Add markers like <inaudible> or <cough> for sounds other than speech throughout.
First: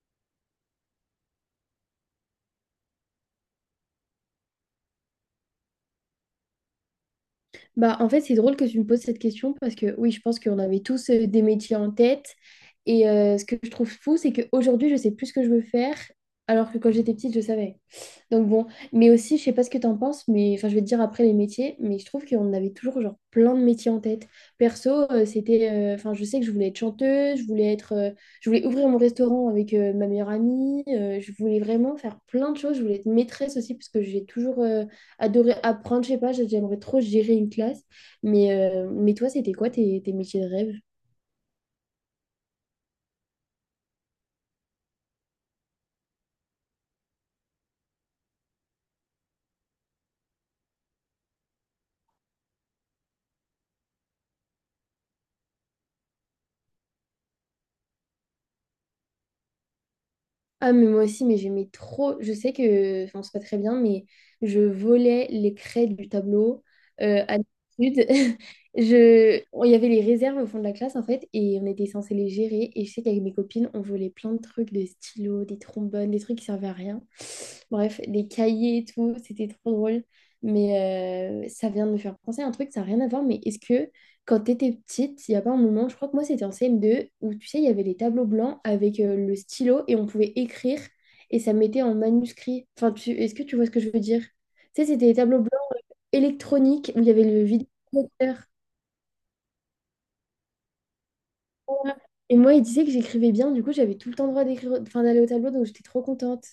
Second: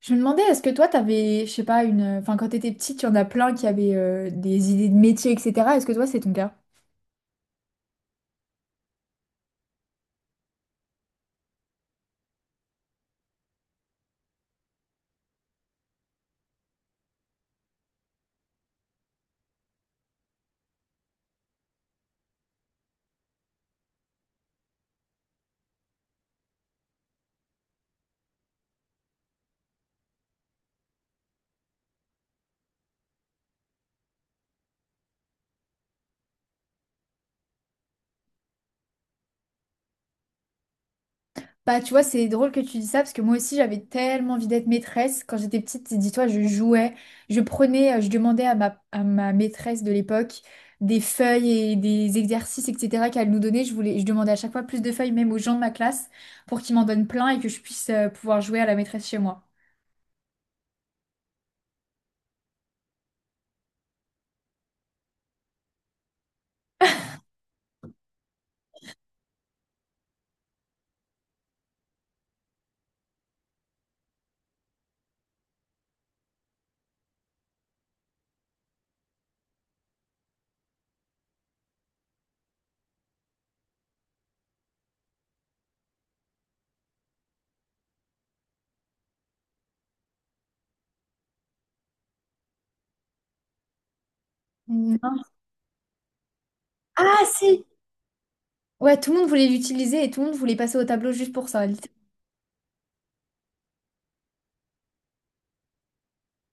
Je me demandais, est-ce que toi, t'avais, je sais pas, une... Enfin, quand t'étais petite, il y en a plein qui avaient des idées de métier, etc. Est-ce que toi, c'est ton cas? Bah, en fait, c'est drôle que tu me poses cette question parce que oui, je pense qu'on avait tous des métiers en tête. Et ce que je trouve fou, c'est qu'aujourd'hui, je sais plus ce que je veux faire, alors que quand j'étais petite, je savais. Donc bon, mais aussi, je sais pas ce que t'en penses, mais enfin, je vais te dire après les métiers, mais je trouve qu'on avait toujours genre plein de métiers en tête. Perso, c'était, enfin, je sais que je voulais être chanteuse, je voulais ouvrir mon restaurant avec ma meilleure amie, je voulais vraiment faire plein de choses, je voulais être maîtresse aussi parce que j'ai toujours adoré apprendre, je sais pas, j'aimerais trop gérer une classe. Mais toi, c'était quoi tes métiers de rêve? Bah, tu vois, c'est drôle que tu dis ça, parce que moi aussi, j'avais tellement envie d'être maîtresse. Quand j'étais petite, dis-toi, je jouais, je prenais, je demandais à ma maîtresse de l'époque des feuilles et des exercices, etc., qu'elle nous donnait. Je voulais, je demandais à chaque fois plus de feuilles, même aux gens de ma classe, pour qu'ils m'en donnent plein et que je puisse pouvoir jouer à la maîtresse chez moi. Ah, mais moi aussi, mais j'aimais trop. Je sais que, enfin, c'est pas très bien, mais je volais les craies du tableau à l'étude. <laughs> Il y avait les réserves au fond de la classe, en fait, et on était censé les gérer. Et je sais qu'avec mes copines, on volait plein de trucs, des stylos, des trombones, des trucs qui servaient à rien. Bref, les cahiers et tout, c'était trop drôle. Mais ça vient de me faire penser à un truc, ça n'a rien à voir. Mais est-ce que quand tu étais petite, il n'y a pas un moment, je crois que moi c'était en CM2, où tu sais, il y avait les tableaux blancs avec le stylo et on pouvait écrire et ça mettait en manuscrit. Est-ce que tu vois ce que je veux dire? Tu sais, c'était Non. les tableaux blancs électroniques où il y avait Ah le si! vidéoprojecteur. Ouais, tout le monde voulait l'utiliser et tout le monde voulait passer au tableau juste pour ça. Et moi, il disait que j'écrivais bien, du coup, j'avais tout le temps le droit d'écrire, enfin, d'aller au tableau, donc j'étais trop contente.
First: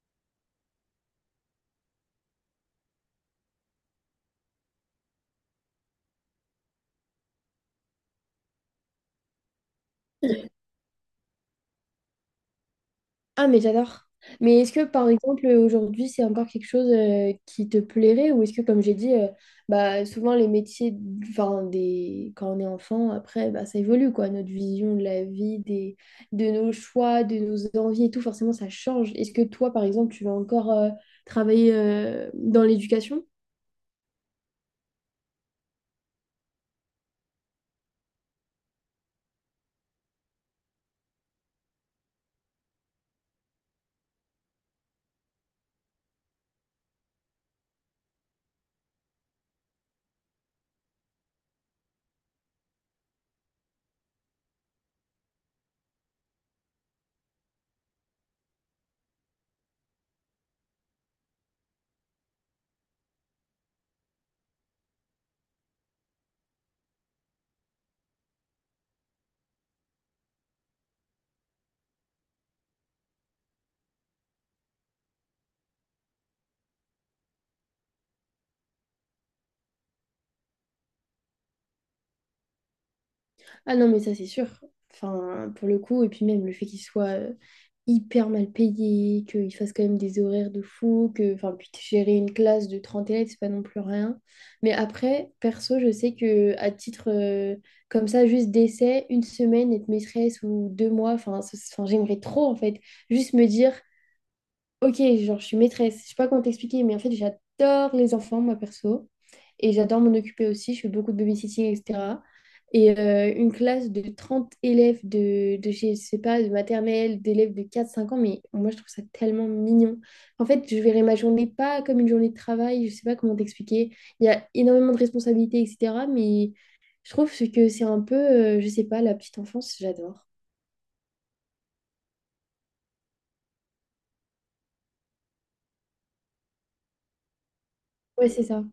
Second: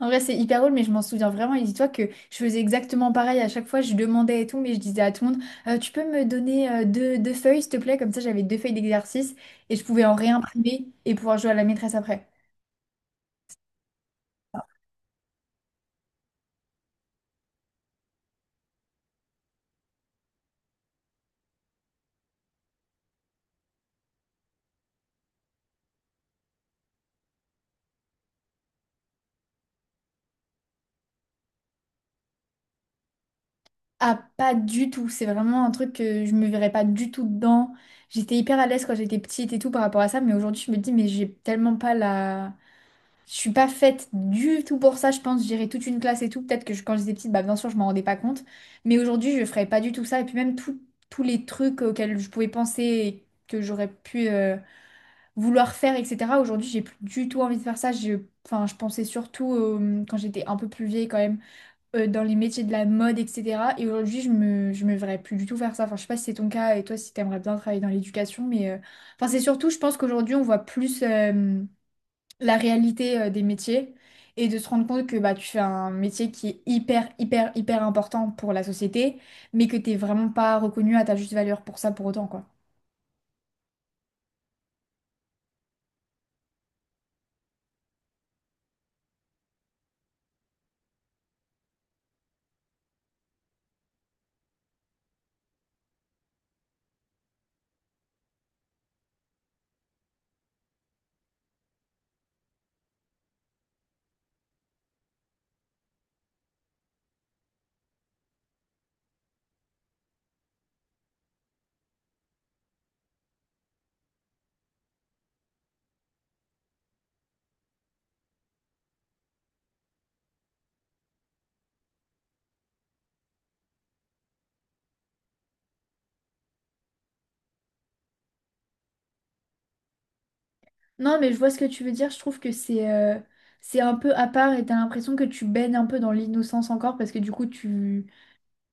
En vrai, c'est hyper drôle, mais je m'en souviens vraiment. Et dis-toi que je faisais exactement pareil à chaque fois. Je demandais et tout, mais je disais à tout le monde, tu peux me donner deux feuilles, s'il te plaît? Comme ça, j'avais deux feuilles d'exercice et je pouvais en réimprimer et pouvoir jouer à la maîtresse après. Ah, mais j'adore. Mais est-ce que, par exemple, aujourd'hui, c'est encore quelque chose qui te plairait ou est-ce que, comme j'ai dit, bah, souvent les métiers, quand on est enfant, après, bah, ça évolue, quoi. Notre vision de la vie, des... De nos choix, de nos envies et tout, forcément, ça change. Est-ce que toi, par exemple, tu vas encore travailler dans l'éducation? Ah, pas du tout. C'est vraiment un truc que je me verrais pas du tout dedans. J'étais hyper à l'aise quand j'étais petite et tout par rapport à ça, mais aujourd'hui, je me dis, mais j'ai tellement pas la... Je suis pas faite du tout pour ça, je pense. J'irais toute une classe et tout. Peut-être que je- quand j'étais petite, bah, bien sûr, je m'en rendais pas compte. Mais aujourd'hui, je ferais pas du tout ça. Et puis même tout- tous les trucs auxquels je pouvais penser et que j'aurais pu vouloir faire, etc. Aujourd'hui, j'ai plus du tout envie de faire ça. Je, enfin, je pensais surtout, quand j'étais un peu plus vieille quand même, dans les métiers de la mode, etc. Et aujourd'hui, je me verrais plus du tout faire ça. Enfin, je sais pas si c'est ton cas et toi, si t'aimerais bien travailler dans l'éducation. Mais enfin, c'est surtout, je pense qu'aujourd'hui, on voit plus. La réalité des métiers et de se rendre compte que bah, tu fais un métier qui est hyper, hyper, hyper important pour la société, mais que t'es vraiment pas reconnu à ta juste valeur pour ça pour autant, quoi. Ah non, mais ça, c'est sûr. Enfin, pour le coup, et puis même le fait qu'il soit hyper mal payé, qu'il fasse quand même des horaires de fou, que, enfin, puis gérer une classe de 30 élèves, c'est pas non plus rien. Mais après, perso, je sais que à titre, comme ça, juste d'essai, une semaine, être maîtresse ou 2 mois, enfin, j'aimerais trop, en fait, juste me dire, Ok, genre, je suis maîtresse. Je sais pas comment t'expliquer, mais en fait, j'adore les enfants, moi, perso. Et j'adore m'en occuper aussi. Je fais beaucoup de babysitting, etc. Et une classe de 30 je sais pas, de maternelle, d'élèves de quatre cinq ans, mais moi, je trouve ça tellement mignon. En fait, je verrai ma journée pas comme une journée de travail. Je sais pas comment t'expliquer. Il y a énormément de responsabilités, etc. Mais je trouve que c'est un peu, je sais pas, la petite enfance, j'adore. Non, mais je vois ce que tu veux dire. Je trouve que c'est un peu à part et t'as l'impression que tu baignes un peu dans l'innocence encore parce que du coup, tu Ouais, c'est ça.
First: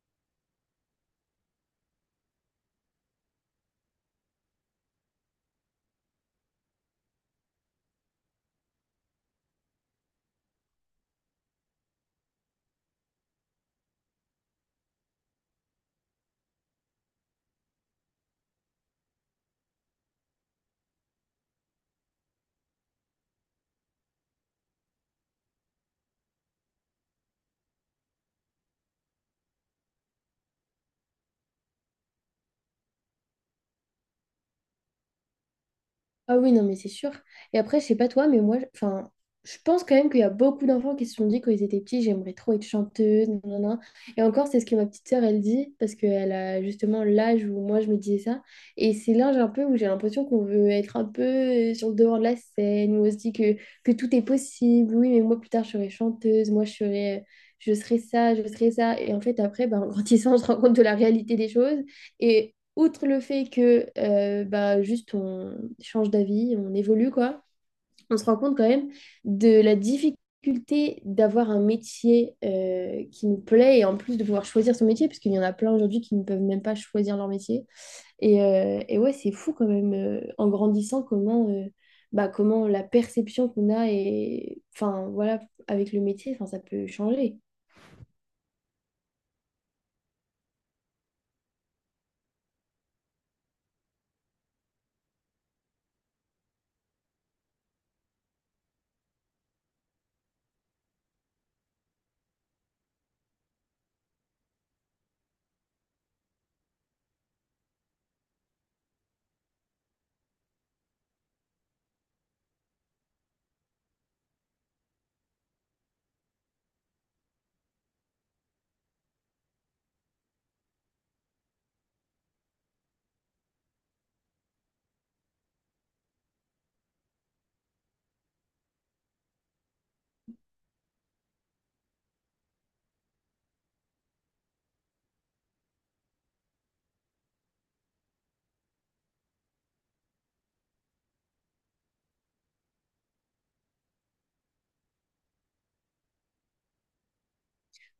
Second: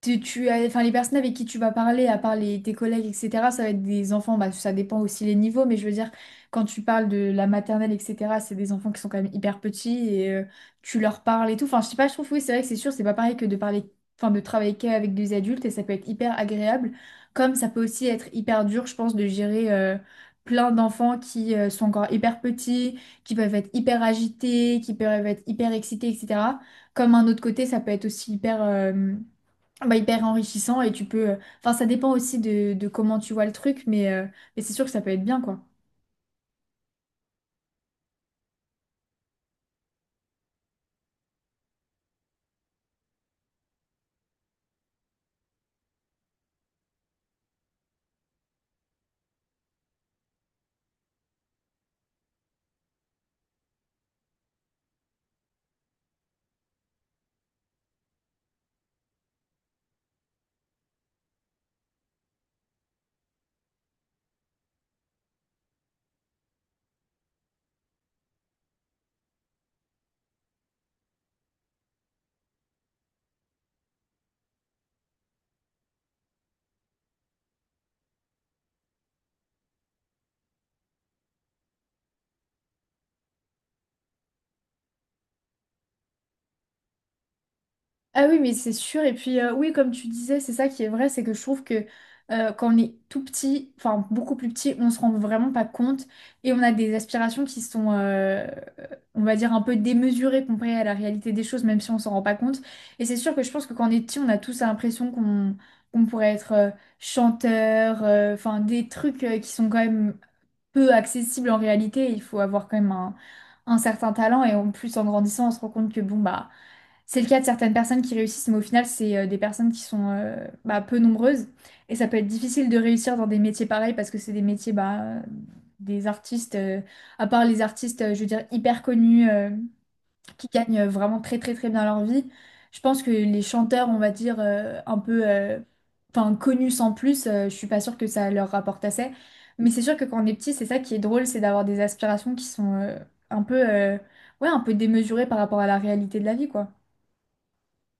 tu as, enfin, les personnes avec qui tu vas parler, à part les, tes collègues, etc., ça va être des enfants, bah, ça dépend aussi les niveaux, mais je veux dire, quand tu parles de la maternelle, etc., c'est des enfants qui sont quand même hyper petits et tu leur parles et tout. Enfin, je sais pas, je trouve, oui, c'est vrai que c'est sûr, c'est pas pareil que de parler, enfin, de travailler qu'avec des adultes et ça peut être hyper agréable, comme ça peut aussi être hyper dur, je pense, de gérer plein d'enfants qui sont encore hyper petits, qui peuvent être hyper agités, qui peuvent être hyper excités, etc. Comme un autre côté, ça peut être aussi hyper. Bah, hyper enrichissant et tu peux... Enfin, ça dépend aussi de comment tu vois le truc, mais c'est sûr que ça peut être bien, quoi. Ah oui, non, mais c'est sûr. Et après, je sais pas toi, mais enfin, je pense quand même qu'il y a beaucoup d'enfants qui se sont dit quand ils étaient petits, j'aimerais trop être chanteuse, nanana. Et encore, c'est ce que ma petite sœur, elle dit, parce qu'elle a justement l'âge où moi, je me disais ça. Et c'est l'âge un peu où j'ai l'impression qu'on veut être un peu sur le devant de la scène, où on se dit que tout est possible. Oui, mais moi, plus tard, je serai chanteuse, moi, je serai ça, je serai ça. Et en fait, après, ben, en grandissant, <laughs> on se rend compte de la réalité des choses. Et outre le fait que bah, juste on change d'avis, on évolue, quoi, on se rend compte quand même de la difficulté d'avoir un métier qui nous plaît et en plus de pouvoir choisir son métier, parce qu'il y en a plein aujourd'hui qui ne peuvent même pas choisir leur métier. Et ouais, c'est fou quand même, en grandissant, bah, comment la perception qu'on a et enfin voilà, avec le métier, enfin, ça peut changer. Ah oui, mais c'est sûr. Et puis, oui, comme tu disais, c'est ça qui est vrai, c'est que je trouve que quand on est tout petit, enfin, beaucoup plus petit, on se rend vraiment pas compte et on a des aspirations qui sont, on va dire, un peu démesurées comparées à la réalité des choses, même si on s'en rend pas compte. Et c'est sûr que je pense que quand on est petit, on a tous l'impression qu'on pourrait être chanteur, enfin, des trucs qui sont quand même peu accessible en réalité. Il faut avoir quand même un certain talent et en plus en grandissant, on se rend compte que bon bah c'est le cas de certaines personnes qui réussissent, mais au final c'est des personnes qui sont bah, peu nombreuses et ça peut être difficile de réussir dans des métiers pareils parce que c'est des métiers bah, des artistes, à part les artistes, je veux dire hyper connus. Qui gagnent vraiment très très très bien leur vie. Je pense que les chanteurs, on va dire, un peu enfin, connus sans plus, je suis pas sûre que ça leur rapporte assez. Mais c'est sûr que quand on est petit, c'est ça qui est drôle, c'est d'avoir des aspirations qui sont un peu, ouais, un peu démesurées par rapport à la réalité de la vie, quoi.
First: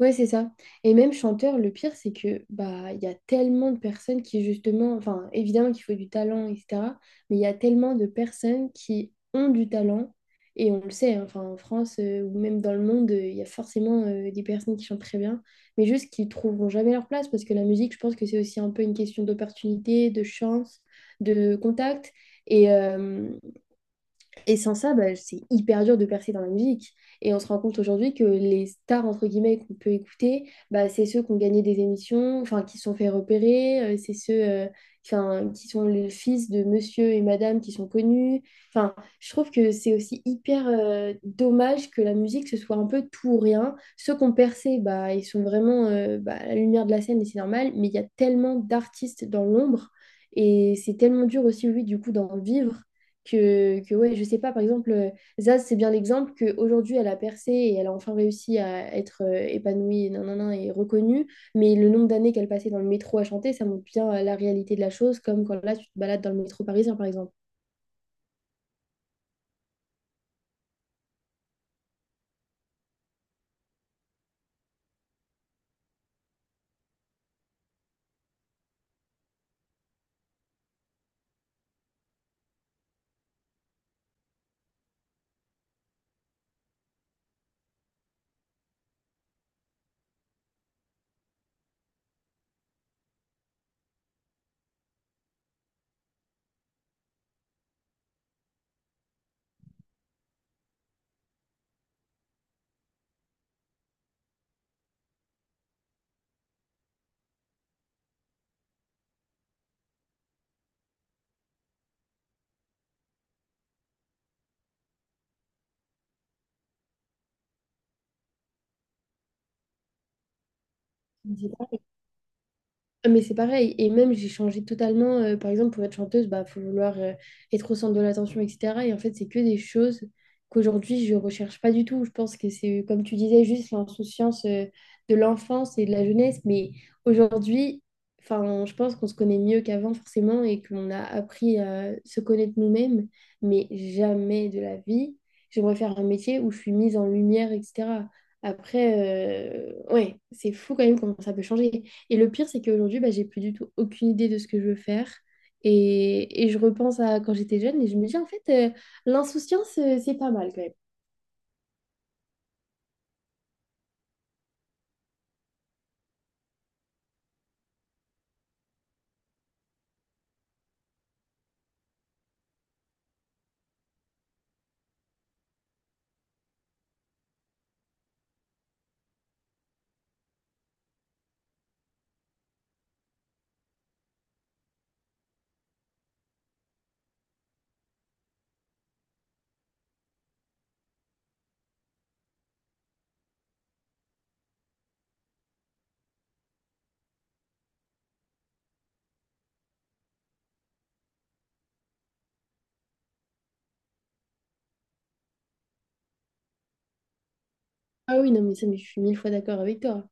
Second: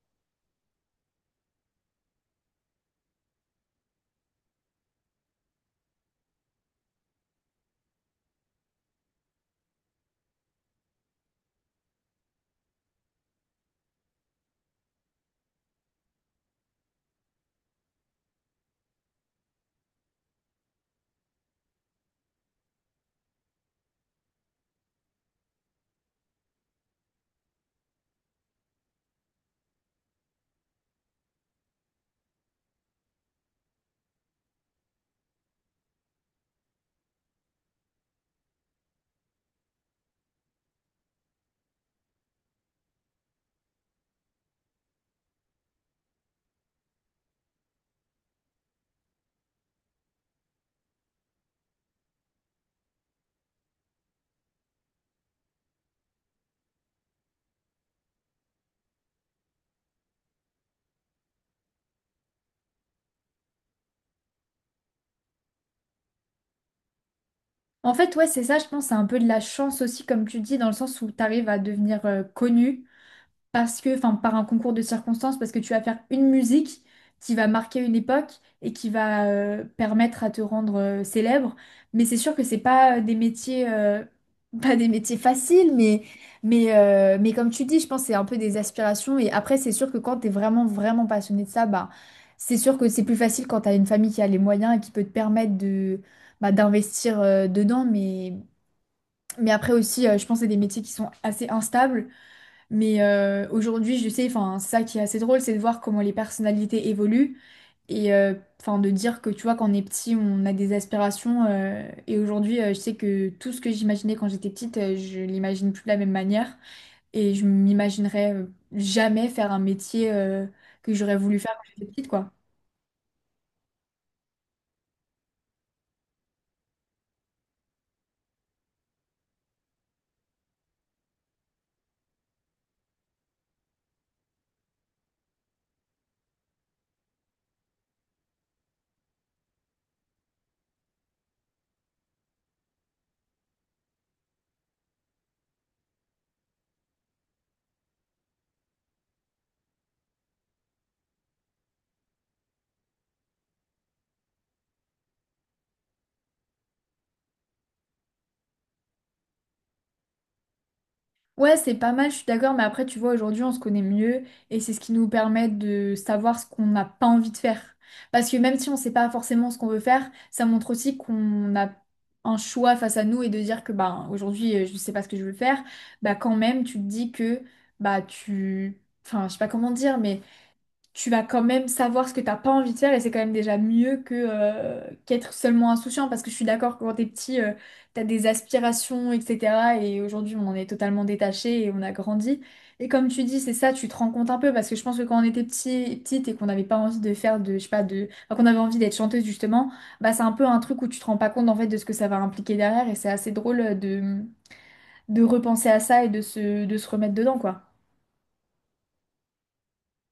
Ouais, c'est ça. Et même chanteur, le pire, c'est que bah il y a tellement de personnes qui justement, enfin évidemment qu'il faut du talent, etc. Mais il y a tellement de personnes qui ont du talent et on le sait, hein, enfin en France ou même dans le monde, il y a forcément des personnes qui chantent très bien, mais juste qui trouveront jamais leur place parce que la musique, je pense que c'est aussi un peu une question d'opportunité, de chance, de contact. Et, euh, et sans ça, bah, c'est hyper dur de percer dans la musique. Et on se rend compte aujourd'hui que les stars, entre guillemets, qu'on peut écouter, bah, c'est ceux qui ont gagné des émissions, enfin, qui se sont fait repérer, c'est ceux, enfin, qui sont les fils de monsieur et madame qui sont connus. Enfin, je trouve que c'est aussi hyper dommage que la musique, ce soit un peu tout ou rien. Ceux qui ont percé, bah, ils sont vraiment bah, à la lumière de la scène et c'est normal, mais il y a tellement d'artistes dans l'ombre. Et c'est tellement dur aussi, lui, du coup, d'en vivre que ouais, je sais pas, par exemple, Zaz, c'est bien l'exemple qu'aujourd'hui, elle a percé et elle a enfin réussi à être épanouie nanana, et reconnue, mais le nombre d'années qu'elle passait dans le métro à chanter, ça montre bien la réalité de la chose, comme quand là, tu te balades dans le métro parisien, par exemple. En fait, ouais, c'est ça, je pense, c'est un peu de la chance aussi, comme tu dis, dans le sens où tu arrives à devenir connu parce que, enfin, par un concours de circonstances, parce que tu vas faire une musique qui va marquer une époque et qui va permettre à te rendre célèbre. Mais c'est sûr que c'est pas des métiers, <laughs> pas des métiers faciles, mais comme tu dis, je pense que c'est un peu des aspirations. Et après, c'est sûr que quand t'es vraiment, vraiment passionné de ça, bah, c'est sûr que c'est plus facile quand t'as une famille qui a les moyens et qui peut te permettre de, bah, d'investir dedans. Mais après aussi, je pense que c'est des métiers qui sont assez instables. Mais aujourd'hui, je sais, enfin, ça qui est assez drôle, c'est de voir comment les personnalités évoluent et enfin de dire que tu vois, quand on est petit, on a des aspirations. Et aujourd'hui, je sais que tout ce que j'imaginais quand j'étais petite, je l'imagine plus de la même manière et je m'imaginerais jamais faire un métier que j'aurais voulu faire quand j'étais petite, quoi. Ah, mais c'est pareil, et même j'ai changé totalement, par exemple pour être chanteuse, bah faut vouloir être au centre de l'attention, etc. Et en fait, c'est que des choses qu'aujourd'hui je recherche pas du tout. Je pense que c'est, comme tu disais, juste l'insouciance de l'enfance et de la jeunesse. Mais aujourd'hui, enfin, je pense qu'on se connaît mieux qu'avant forcément et qu'on a appris à se connaître nous-mêmes, mais jamais de la vie. J'aimerais faire un métier où je suis mise en lumière, etc. Après, ouais, c'est fou quand même comment ça peut changer. Et le pire, c'est qu'aujourd'hui, bah, j'ai plus du tout aucune idée de ce que je veux faire. Et je repense à quand j'étais jeune et je me dis, en fait, l'insouciance, c'est pas mal quand même. Ouais, c'est pas mal, je suis d'accord, mais après, tu vois, aujourd'hui, on se connaît mieux et c'est ce qui nous permet de savoir ce qu'on n'a pas envie de faire. Parce que même si on sait pas forcément ce qu'on veut faire, ça montre aussi qu'on a un choix face à nous et de dire que bah aujourd'hui, je sais pas ce que je veux faire, bah quand même, tu te dis que bah tu. Enfin, je sais pas comment dire, mais tu vas quand même savoir ce que t'as pas envie de faire et c'est quand même déjà mieux que qu'être seulement insouciant parce que je suis d'accord que quand t'es petit t'as des aspirations etc et aujourd'hui on en est totalement détaché et on a grandi et comme tu dis c'est ça tu te rends compte un peu parce que je pense que quand on était petit petite et qu'on n'avait pas envie de faire de je sais pas de enfin, qu'on avait envie d'être chanteuse justement bah c'est un peu un truc où tu te rends pas compte en fait de ce que ça va impliquer derrière et c'est assez drôle de repenser à ça et de se remettre dedans quoi Ah oui, non, mais ça, mais je suis mille fois d'accord avec toi.